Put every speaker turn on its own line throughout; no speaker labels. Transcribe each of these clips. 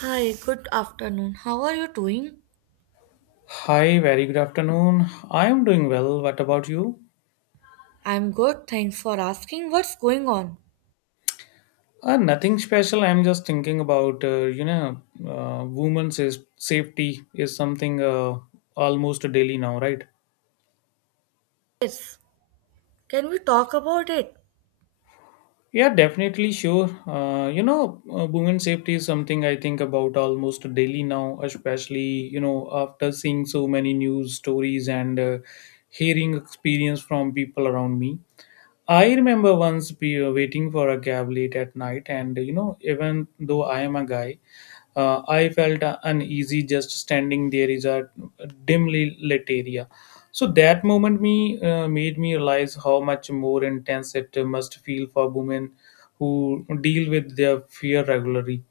Hi, good afternoon. How are you doing?
Hi, very good afternoon. I am doing well. What about you?
I'm good, thanks for asking. What's going on?
Nothing special. I'm just thinking about, women's is, safety is something almost daily now, right?
Yes, can we talk about it?
Yeah, definitely, sure. Women's safety is something I think about almost daily now, especially, you know, after seeing so many news stories and hearing experience from people around me. I remember once be waiting for a cab late at night, and you know, even though I am a guy, I felt uneasy just standing there is a dimly lit area. So that moment me made me realize how much more intense it must feel for women who deal with their fear regularly.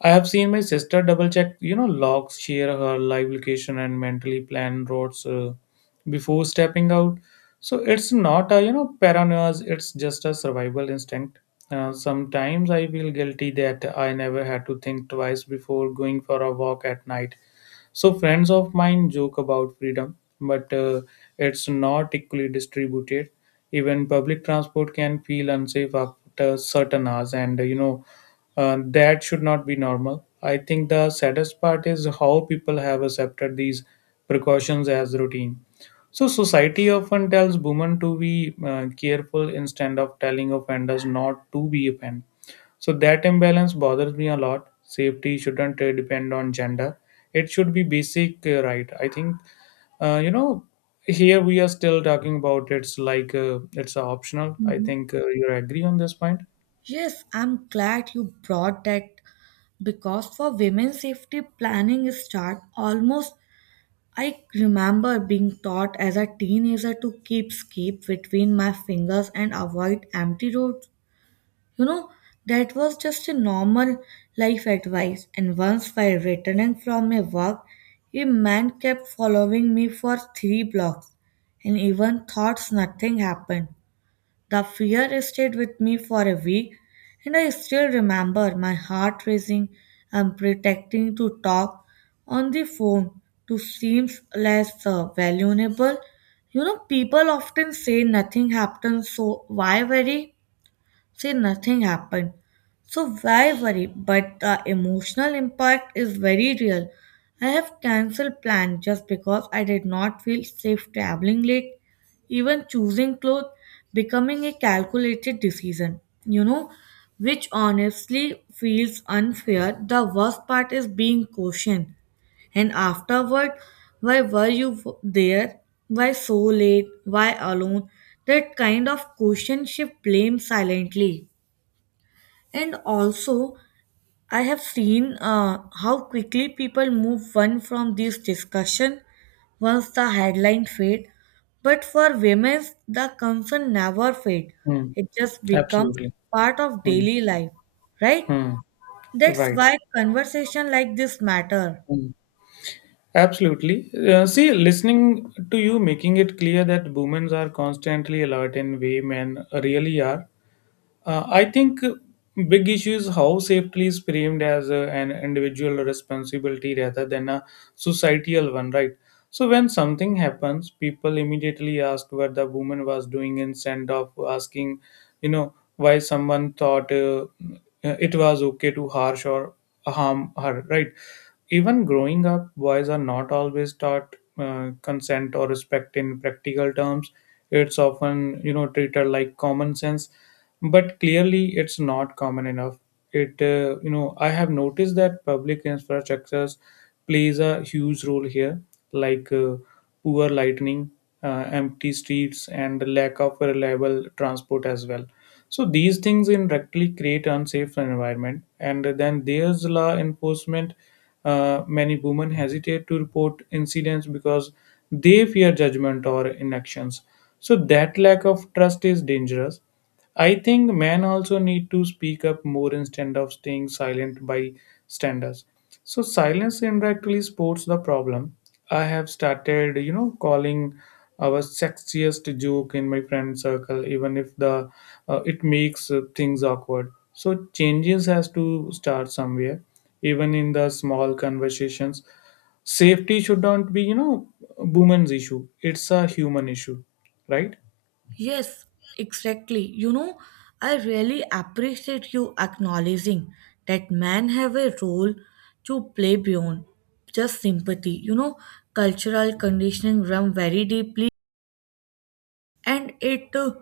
I have seen my sister double check, you know, logs, share her live location, and mentally plan routes before stepping out. So it's not a, you know, paranoia, it's just a survival instinct. Sometimes I feel guilty that I never had to think twice before going for a walk at night. So friends of mine joke about freedom, but it's not equally distributed. Even public transport can feel unsafe after certain hours, and that should not be normal. I think the saddest part is how people have accepted these precautions as routine. So society often tells women to be careful instead of telling offenders not to be offended, so that imbalance bothers me a lot. Safety shouldn't depend on gender. It should be basic right. I think uh, you know here we are still talking about it's like it's optional. I
Mhm.
think you agree on this point.
Yes, I'm glad you brought that because for women's safety planning start almost I remember being taught as a teenager to keep scape between my fingers and avoid empty roads. You know, that was just a normal life advice. And once, while returning from a walk, a man kept following me for three blocks, and even thoughts nothing happened. The fear stayed with me for a week, and I still remember my heart racing and pretending to talk on the phone to seem less valuable. You know, people often say nothing happens, so why worry? Say nothing happened. So why worry? But the emotional impact is very real. I have cancelled plans just because I did not feel safe traveling late. Even choosing clothes becoming a calculated decision, which honestly feels unfair. The worst part is being cautioned. And afterward, why were you w- there? Why so late? Why alone? That kind of question shift blame silently. And also, I have seen how quickly people move on from this discussion once the headline fade. But for women, the concern never fade.
Hmm.
It just becomes
Absolutely.
part of
Hmm.
daily life, right?
Hmm.
That's
Right.
why conversation like this matter.
Hmm. Absolutely. See, listening to you making it clear that women are constantly alert in way men really are. I think big issue is how safely is framed as a, an individual responsibility rather than a societal one, right? So when something happens, people immediately ask what the woman was doing instead of asking, you know, why someone thought it was okay to harsh or harm her, right? Even growing up, boys are not always taught consent or respect in practical terms. It's often, you know, treated like common sense, but clearly it's not common enough. It, you know, I have noticed that public infrastructures plays a huge role here, like poor lighting, empty streets, and lack of reliable transport as well, so these things indirectly create unsafe environment, and then there's law enforcement. Many women hesitate to report incidents because they fear judgment or inactions. So that lack of trust is dangerous. I think men also need to speak up more instead of staying silent by standards. So silence indirectly supports the problem. I have started, you know, calling our sexiest joke in my friend circle, even if the it makes things awkward. So changes has to start somewhere, even in the small conversations. Safety should not be, you know, a woman's issue. It's a human issue, right?
Yes, exactly. You know, I really appreciate you acknowledging that men have a role to play beyond just sympathy. You know, cultural conditioning run very deeply and it uh,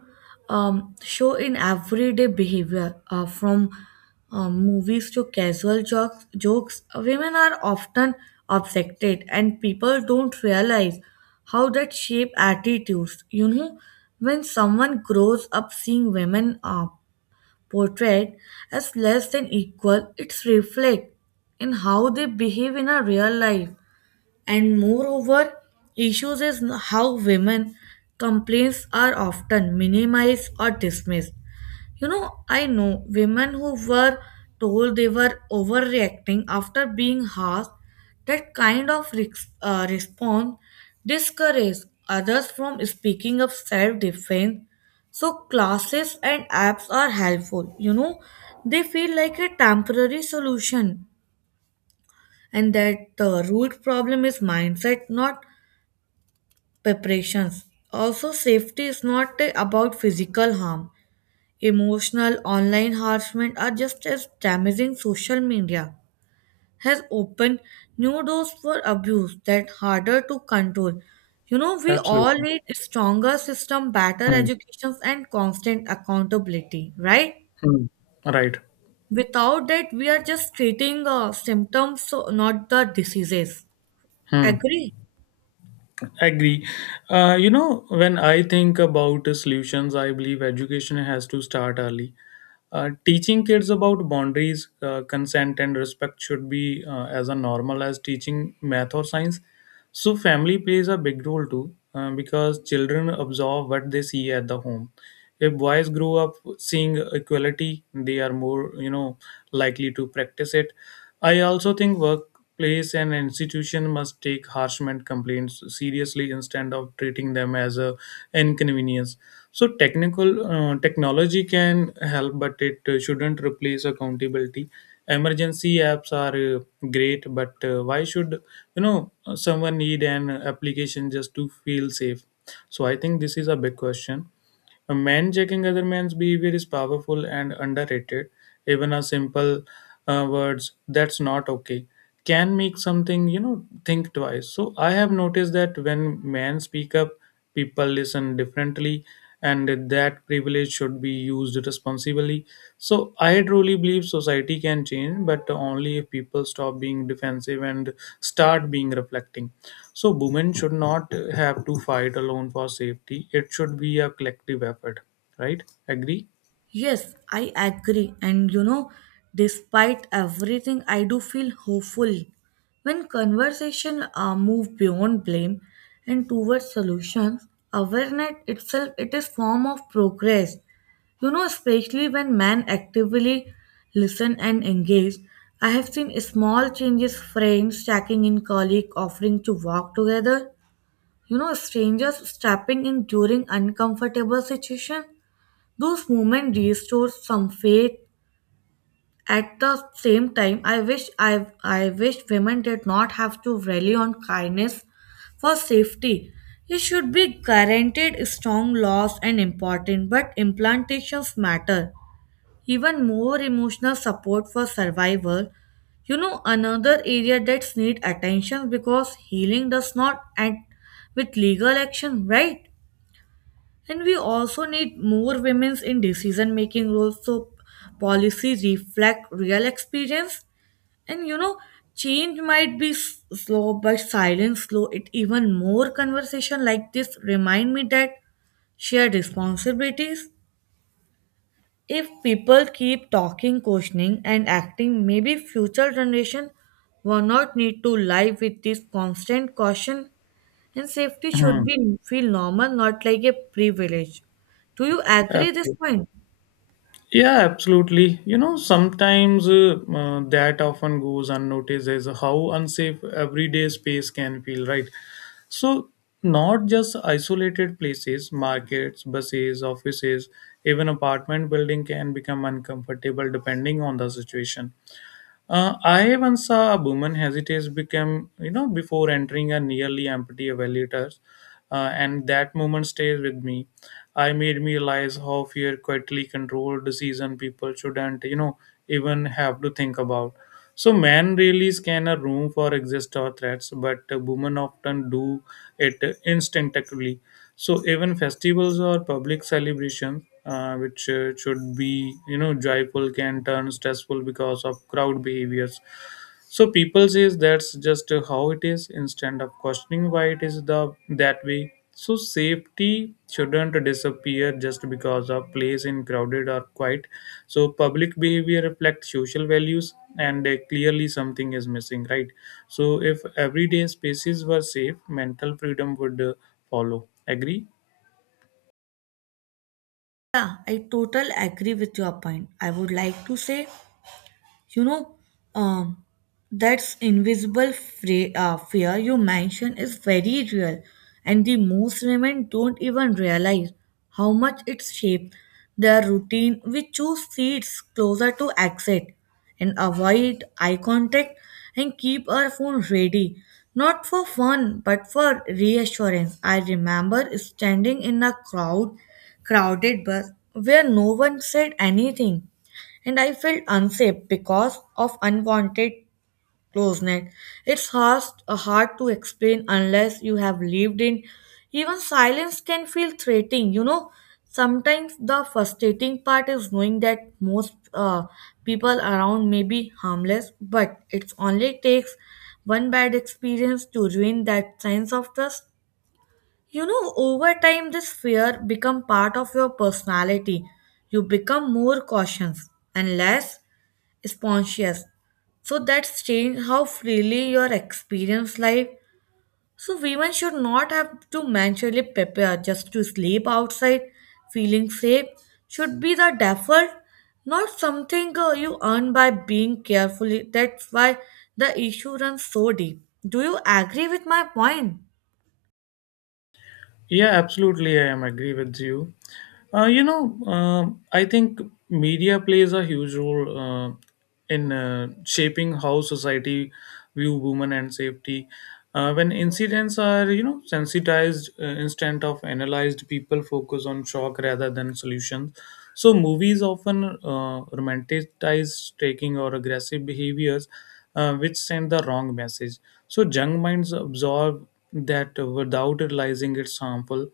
um, show in everyday behavior from movies to casual jokes jokes women are often objected and people don't realize how that shape attitudes you know when someone grows up seeing women portrayed as less than equal it's reflect in how they behave in a real life and moreover issues is how women complaints are often minimized or dismissed you know I know women who were told they were overreacting after being harsh. That kind of response discourages others from speaking of self-defense. So classes and apps are helpful, you know, they feel like a temporary solution and that the root problem is mindset not preparations. Also, safety is not about physical harm. Emotional online harassment are just as damaging. Social media has opened new doors for abuse that harder to control. You know, we all
Absolutely.
need stronger system, better
Hmm.
educations, and constant accountability, right?
Hmm. Right.
Without that, we are just treating symptoms, so not the diseases.
Hmm.
Agree?
Agree. You know, when I think about solutions, I believe education has to start early. Teaching kids about boundaries, consent, and respect should be as a normal as teaching math or science. So, family plays a big role too, because children absorb what they see at the home. If boys grow up seeing equality, they are more, you know, likely to practice it. I also think workplace and institution must take harassment complaints seriously instead of treating them as a inconvenience. So technical technology can help, but it shouldn't replace accountability. Emergency apps are great, but why should, you know, someone need an application just to feel safe? So I think this is a big question. A man checking other man's behavior is powerful and underrated. Even a simple words "that's not okay" can make something, you know, think twice. So I have noticed that when men speak up, people listen differently, and that privilege knowledge should be used responsibly. So I truly believe society can change, but only if people stop being defensive and start being reflecting. So women should not have to fight alone for safety. It should be a collective effort, right? Agree?
Yes, I agree. And you know, despite everything, I do feel hopeful. When conversation move beyond blame and towards solutions, awareness itself it is form of progress. You know, especially when men actively listen and engage, I have seen small changes, friends checking in, colleague offering to walk together. You know, strangers stepping in during uncomfortable situation. Those moments restore some faith. At the same time, I wish women did not have to rely on kindness for safety. It should be guaranteed strong laws and important, but implantations matter. Even more emotional support for survival. You know, another area that's need attention because healing does not end with legal action, right? And we also need more women in decision making roles so policies reflect real experience. And you know, change might be slow, but silence slow it even more. Conversation like this remind me that shared responsibilities. If people keep talking, questioning, and acting, maybe future generation will not need to live with this constant caution and safety should
Mhm.
be feel normal, not like a privilege. Do you agree this
Absolutely.
point?
Yeah, absolutely. You know, sometimes that often goes unnoticed is how unsafe everyday space can feel, right? So, not just isolated places, markets, buses, offices, even apartment building can become uncomfortable depending on the situation. I once saw a woman hesitate become, you know, before entering a nearly empty elevator, and that moment stays with me. I made me realize how fear quietly controlled decision people shouldn't, you know, even have to think about. So men really scan a room for exist or threats, but women often do it instinctively. So even festivals or public celebrations, which should be, you know, joyful, can turn stressful because of crowd behaviors. So people says that's just how it is instead of questioning why it is the that way. So safety shouldn't disappear just because a place in crowded or quiet. So public behavior reflects social values and clearly something is missing, right? So if everyday spaces were safe, mental freedom would follow. Agree?
Yeah, I totally agree with your point. I would like to say, you know, um, that's invisible fear you mentioned is very real and the most women don't even realize how much it shapes their routine. We choose seats closer to exit and avoid eye contact and keep our phone ready, not for fun but for reassurance. I remember standing in a crowd crowded bus where no one said anything, and I felt unsafe because of unwanted closeness. It's hard to explain unless you have lived in. Even silence can feel threatening, you know. Sometimes the frustrating part is knowing that most people around may be harmless, but it only takes one bad experience to ruin that sense of trust. You know, over time, this fear become part of your personality. You become more cautious and less spontaneous. So that's changed how freely your experience life. So women should not have to mentally prepare just to sleep outside. Feeling safe should be the default, not something you earn by being carefully. That's why the issue runs so deep. Do you agree with my point?
Yeah, absolutely. I am agree with you. I think media plays a huge role in shaping how society view women and safety. When incidents are, you know, sensitized instead of analyzed, people focus on shock rather than solutions. So movies often romanticize taking or aggressive behaviors, which send the wrong message. So young minds absorb that without realizing it's harmful.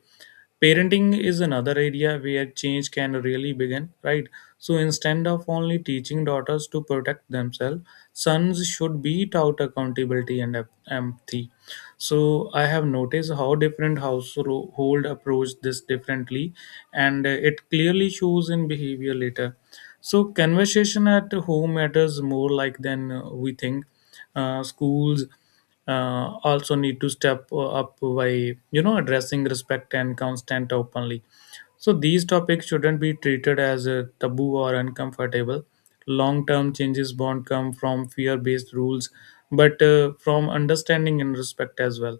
Parenting is another area where change can really begin, right? So instead of only teaching daughters to protect themselves, sons should be taught accountability and empathy. So I have noticed how different household approach this differently, and it clearly shows in behavior later. So conversation at home matters more like than we think. Schools also need to step up by, you know, addressing respect and constant openly. So these topics shouldn't be treated as a taboo or uncomfortable. Long-term changes won't come from fear-based rules, but from understanding and respect as well.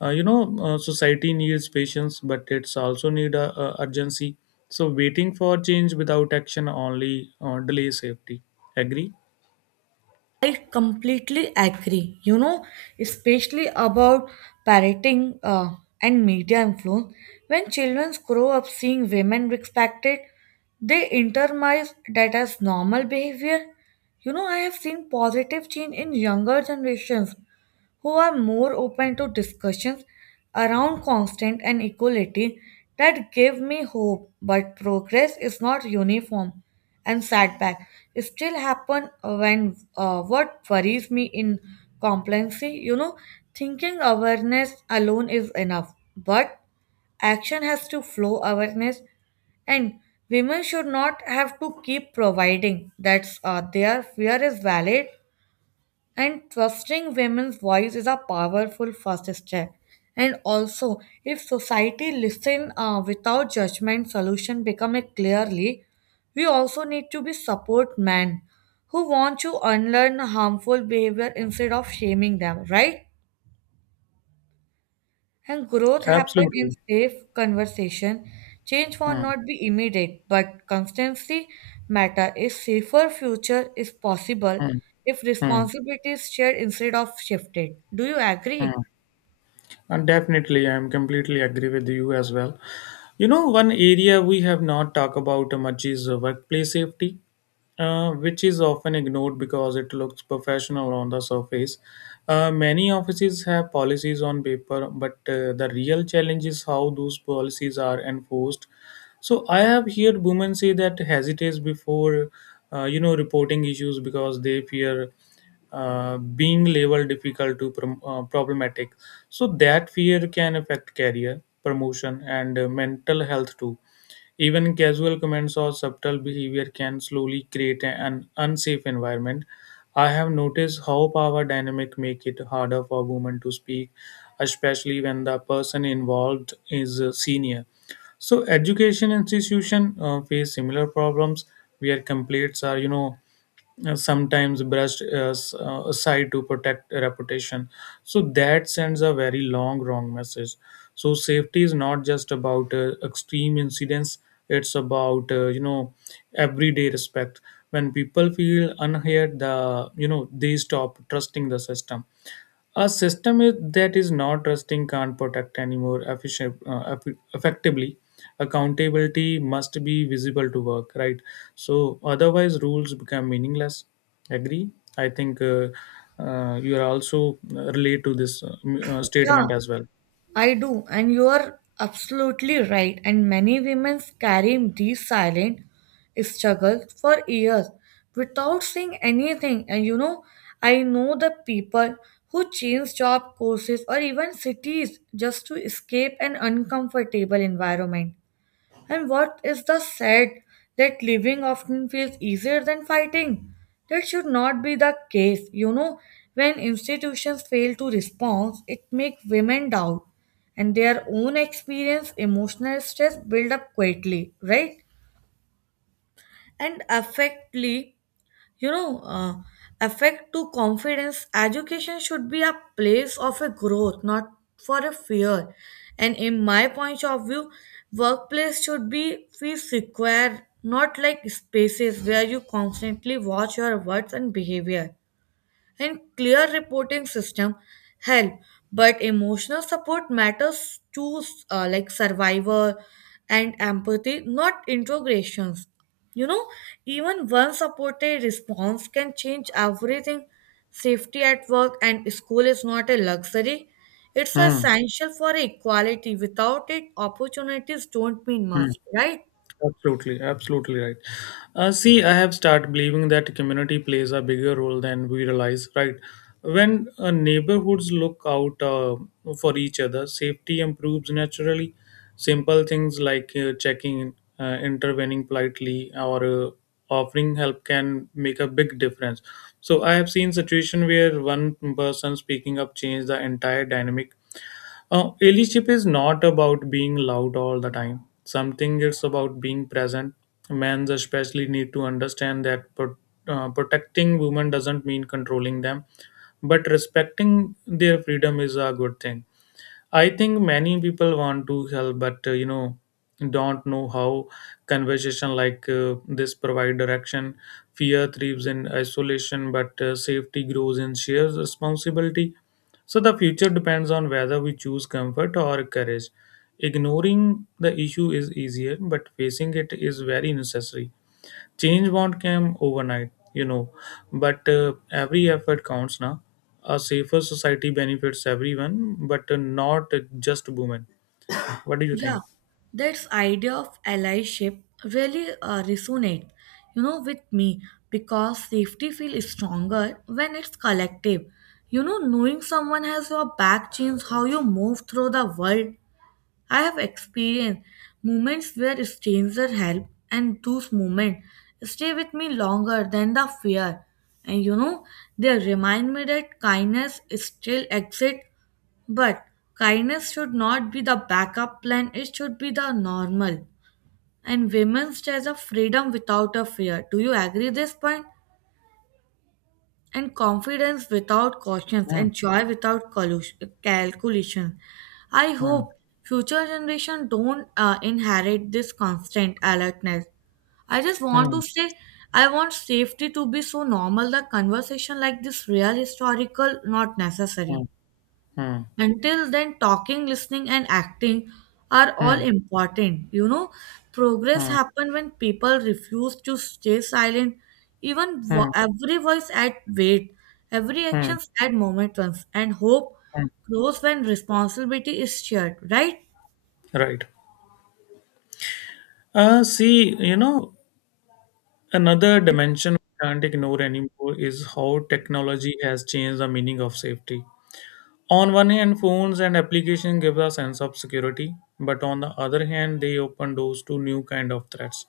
Society needs patience, but it's also need a urgency. So waiting for change without action only delay safety. Agree?
I completely agree. You know, especially about parenting and media influence. When children grow up seeing women respected, they internalize that as normal behavior. You know, I have seen positive change in younger generations who are more open to discussions around constant and equality that give me hope. But progress is not uniform, and setback still happen when what worries me in complacency, you know, thinking awareness alone is enough, but action has to flow awareness and women should not have to keep providing that's their fear is valid and trusting women's voice is a powerful first step. And also, if society listen without judgment, solution become a clearly. We also need to be support men who want to unlearn harmful behavior instead of shaming them, right? And growth happen in
Absolutely.
safe conversation. Change will
Hmm.
not be immediate, but constancy matter. A safer future is possible
Hmm.
if
Hmm.
responsibility is shared instead of shifted. Do you agree?
Hmm. And definitely, I'm completely agree with you as well. You know, one area we have not talked about much is workplace safety, which is often ignored because it looks professional on the surface. Many offices have policies on paper, but the real challenge is how those policies are enforced. So I have heard women say that hesitates before, you know, reporting issues because they fear being labeled difficult to problematic. So that fear can affect career, promotion, and mental health too. Even casual comments or subtle behavior can slowly create an unsafe environment. I have noticed how power dynamic make it harder for women to speak, especially when the person involved is a senior. So education institution face similar problems where complaints are, you know, sometimes brushed aside to protect reputation. So that sends a very long wrong message. So safety is not just about extreme incidents; it's about everyday respect. When people feel unheard, they stop trusting the system. That is not trusting can't protect anymore efficient, effectively. Accountability must be visible to work, right? So otherwise, rules become meaningless. Agree? I think you are also relate to this
Yeah.
statement as well.
I do, and you are absolutely right. And many women carry these silent struggles for years without saying anything. And you know, I know the people who change job courses or even cities just to escape an uncomfortable environment. And what is the sad that living often feels easier than fighting? That should not be the case. You know, when institutions fail to respond, it makes women doubt and their own experience emotional stress build up quietly, right? And affectly, you know uh, affect to confidence. Education should be a place of a growth not for a fear, and in my point of view workplace should be feel secure, not like spaces where you constantly watch your words and behavior, and clear reporting system help but emotional support matters to, like survivor and empathy not integrations, you know. Even one supported response can change everything. Safety at work and school is not a luxury, it's
Hmm.
essential for equality. Without it opportunities don't mean
Hmm.
much, right?
Absolutely, absolutely right. See, I have started believing that community plays a bigger role than we realize, right? When neighborhoods look out for each other, safety improves naturally. Simple things like checking in, intervening politely, or offering help can make a big difference. So, I have seen situation where one person speaking up changed the entire dynamic. Leadership is not about being loud all the time. Something it's about being present. Men especially need to understand that protecting women doesn't mean controlling them, but respecting their freedom is a good thing. I think many people want to help, but you know, don't know how. Conversation like this provide direction. Fear thrives in isolation, but safety grows in shared responsibility. So the future depends on whether we choose comfort or courage. Ignoring the issue is easier, but facing it is very necessary. Change won't come overnight, you know, but every effort counts now. A safer society benefits everyone, but not just women. What do you
Yeah,
think?
that's idea of allyship really resonates, you know, with me because safety feels stronger when it's collective. You know, knowing someone has your back changes how you move through the world. I have experienced moments where strangers help, and those moments stay with me longer than the fear. And you know, they remind me that kindness still exists, but kindness should not be the backup plan, it should be the normal. And women has a freedom without a fear. Do you agree this point? And confidence without cautions
Hmm,
and joy without calculation. I
hmm,
hope future generation don't inherit this constant alertness. I just want
hmm,
to say I want safety to be so normal that conversation like this real historical not
hmm,
necessary.
hmm,
Until then, talking, listening, and acting are all
hmm,
important. You know, progress
hmm,
happen when people refuse to stay silent. Even
hmm,
every voice add weight, every
hmm,
action add moments, and hope
hmm.
grows when responsibility is shared. Right?
Right. See, you know, another dimension we can't ignore anymore is how technology has changed the meaning of safety. On one hand, phones and applications give a sense of security, but on the other hand, they open doors to new kind of threats.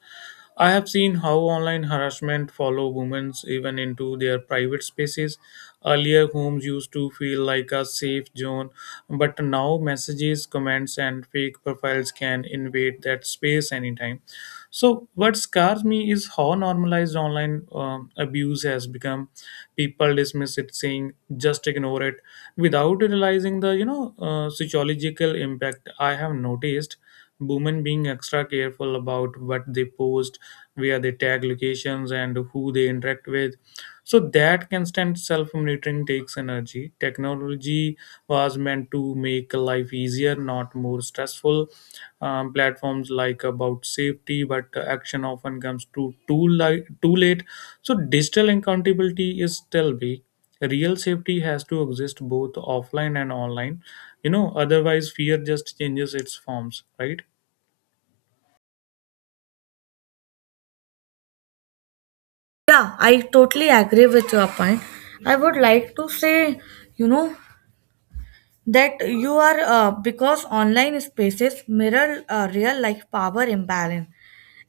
I have seen how online harassment follow women even into their private spaces. Earlier, homes used to feel like a safe zone, but now messages, comments, and fake profiles can invade that space anytime. So what scares me is how normalized online abuse has become. People dismiss it, saying just ignore it, without realizing the psychological impact. I have noticed women being extra careful about what they post, where they tag locations, and who they interact with. So that constant self-monitoring takes energy. Technology was meant to make life easier, not more stressful. Platforms like about safety, but action often comes too late. Too late. So digital accountability is still big. Real safety has to exist both offline and online. You know, otherwise fear just changes its forms, right?
Yeah, I totally agree with your point. I would like to say, you know, that you are because online spaces mirror real life power imbalance,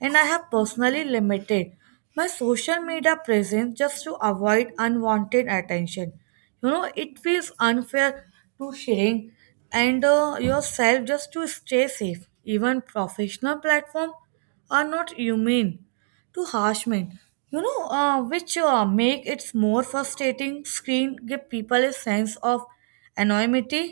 and I have personally limited my social media presence just to avoid unwanted attention. You know, it feels unfair to sharing and yourself just to stay safe. Even professional platforms are not immune to harassment, you know, which make it more frustrating. Screen give people a sense of anonymity,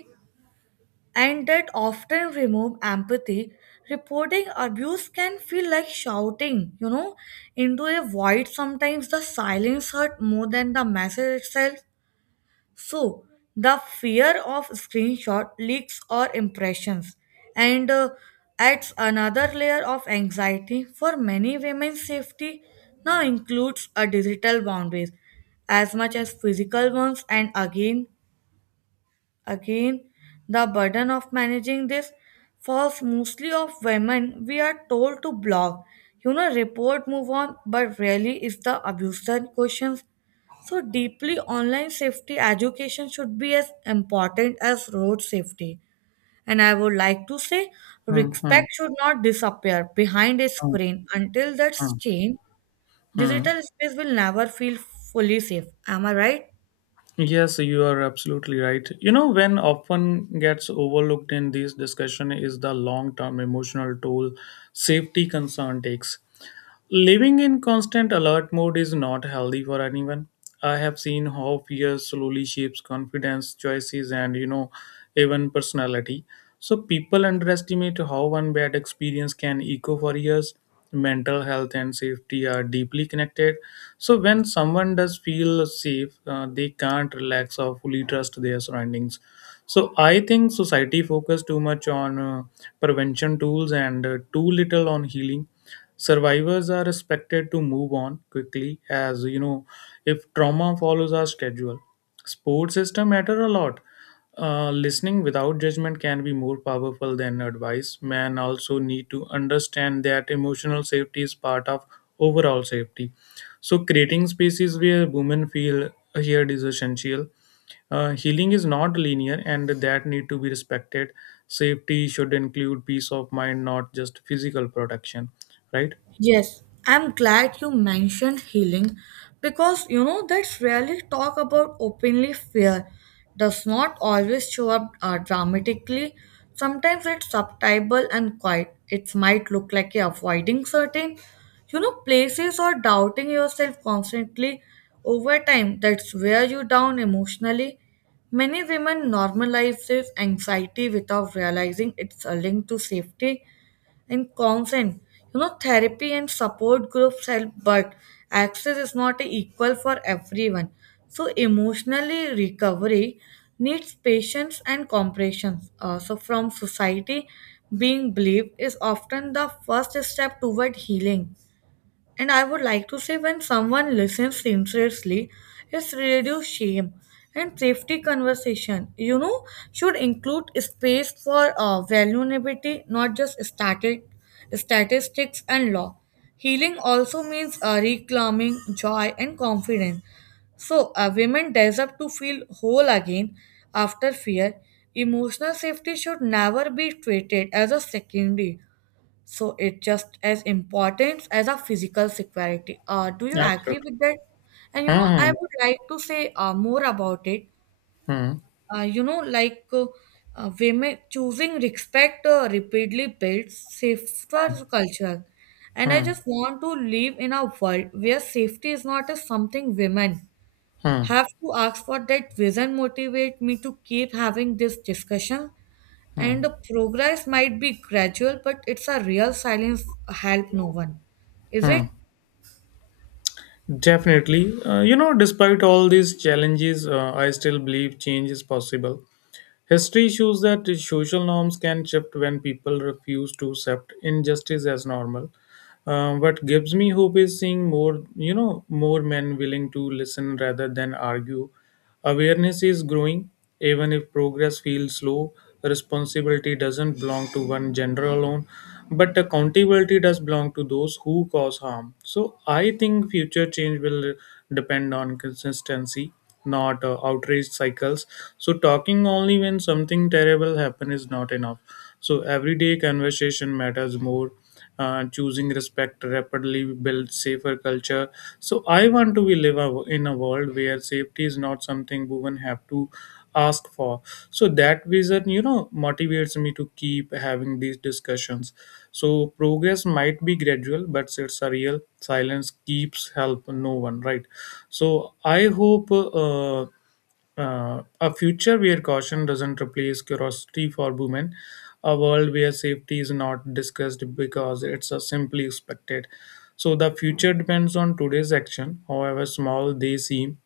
and that often remove empathy. Reporting abuse can feel like shouting, you know, into a void. Sometimes the silence hurt more than the message itself. So, the fear of screenshot leaks or impressions and adds another layer of anxiety for many women. Safety now includes a digital boundaries as much as physical ones. And again, the burden of managing this falls mostly of women. We are told to blog, you know, report, move on, but rarely is the abuser questions. So deeply online safety education should be as important as road safety. And I would like to say
Hmm, hmm,
respect should not disappear behind a
hmm,
screen. Until that's
hmm,
changed,
hmm.
digital space will never feel fully safe. Am I right?
Yes, you are absolutely right. You know, when often gets overlooked in these discussion is the long-term emotional toll safety concern takes. Living in constant alert mode is not healthy for anyone. I have seen how fear slowly shapes confidence, choices, and you know, even personality. So people underestimate how one bad experience can echo for years. Mental health and safety are deeply connected. So when someone does feel safe, they can't relax or fully trust their surroundings. So I think society focuses too much on prevention tools and too little on healing. Survivors are expected to move on quickly, as if trauma follows our schedule. Sports system matter a lot. Listening without judgment can be more powerful than advice. Men also need to understand that emotional safety is part of overall safety. So creating spaces where women feel heard is essential. Healing is not linear, and that need to be respected. Safety should include peace of mind, not just physical protection, right?
Yes, I'm glad you mentioned healing because you know that's rarely talk about openly. Fear does not always show up dramatically. Sometimes it's subtle and quiet. It might look like you're avoiding certain, you know, places or doubting yourself constantly. Over time, that's wear you down emotionally. Many women normalize this anxiety without realizing it's a link to safety and consent. You know, therapy and support groups help, but access is not equal for everyone. So, emotionally recovery needs patience and comprehension. So, from society, being believed is often the first step toward healing. And I would like to say when someone listens sincerely, it's reduce shame and safety conversation. You know, should include space for vulnerability, not just static statistics and law. Healing also means reclaiming joy and confidence. So, women deserve to feel whole again after fear. Emotional safety should never be treated as a secondary, so it's just as important as a physical security. Do you agree
Absolutely.
with that? And you know, I
Hmm.
would like to say more about it.
Hmm.
Uh, you know, like uh, Women choosing respect repeatedly builds safer culture. And I
Hmm.
just want to live in a world where safety is not a something women
Hmm.
have to ask for. That vision motivate me to keep having this discussion, and
Hmm.
the progress might be gradual, but it's a real silence help no one, is
Hmm.
it?
Definitely. You know, despite all these challenges, I still believe change is possible. History shows that social norms can shift when people refuse to accept injustice as normal. What gives me hope is seeing more, you know, more men willing to listen rather than argue. Awareness is growing, even if progress feels slow. Responsibility doesn't belong to one gender alone, but accountability does belong to those who cause harm. So I think future change will depend on consistency, not outrage cycles. So talking only when something terrible happen is not enough. So everyday conversation matters more. Choosing respect rapidly builds safer culture. So I want to be live a, in a world where safety is not something women have to ask for. So that vision, you know, motivates me to keep having these discussions. So progress might be gradual, but it's a real silence keeps help no one, right? So I hope a future where caution doesn't replace curiosity for women, a world where safety is not discussed because it's simply expected. So the future depends on today's action, however small they seem.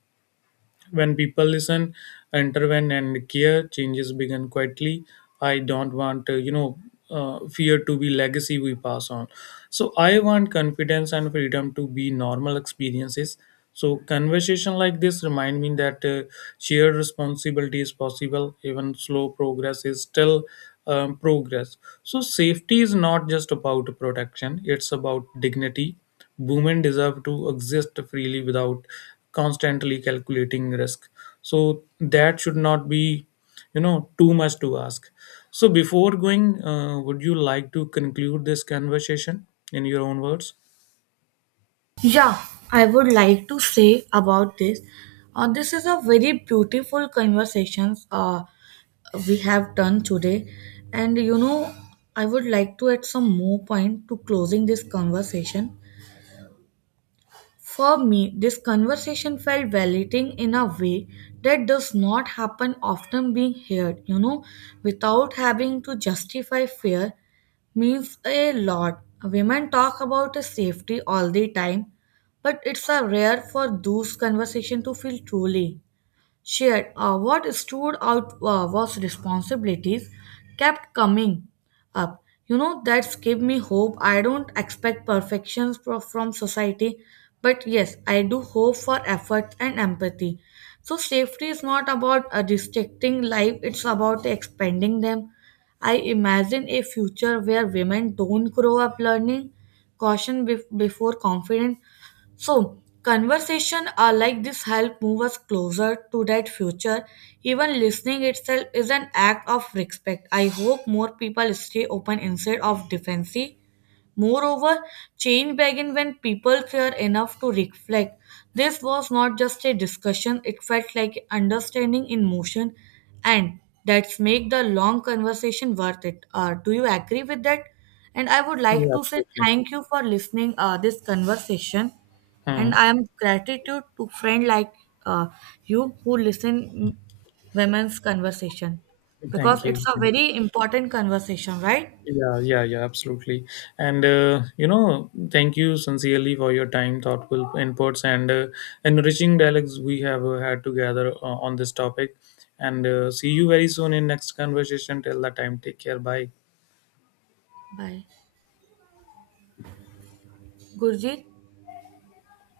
When people listen, intervene, and care, changes begin quietly. I don't want, fear to be legacy we pass on. So I want confidence and freedom to be normal experiences. So conversation like this remind me that shared responsibility is possible. Even slow progress is still progress. So safety is not just about protection; it's about dignity. Women deserve to exist freely without constantly calculating risk. So that should not be, you know, too much to ask. So before going, would you like to conclude this conversation in your own words?
Yeah, I would like to say about this. This is a very beautiful conversations we have done today, and you know, I would like to add some more point to closing this conversation. For me, this conversation felt validating in a way that does not happen often being heard, you know, without having to justify fear means a lot. Women talk about safety all the time, but it's a rare for those conversation to feel truly shared. What stood out was responsibilities kept coming up. You know, that's give me hope. I don't expect perfections from society, but yes, I do hope for effort and empathy. So safety is not about restricting life; it's about expanding them. I imagine a future where women don't grow up learning caution before confidence, so conversation are like this help move us closer to that future. Even listening itself is an act of respect. I hope more people stay open instead of defensive. Moreover, change began when people care enough to reflect. This was not just a discussion, it felt like understanding in motion, and that's make the long conversation worth it. Do you agree with that? And I would like
Yeah,
to say
absolutely.
thank you for listening this conversation,
Hmm.
and I am gratitude to friend like uh, you who listen women's conversation because
Thank
it's
you.
a
Thank you.
very important conversation, right?
Yeah, yeah, yeah, absolutely. And you know, thank you sincerely for your time, thoughtful inputs, and enriching dialogues we have had together on this topic. And see you very soon in next conversation. Till that time, take care. Bye.
Bye. Gurjit?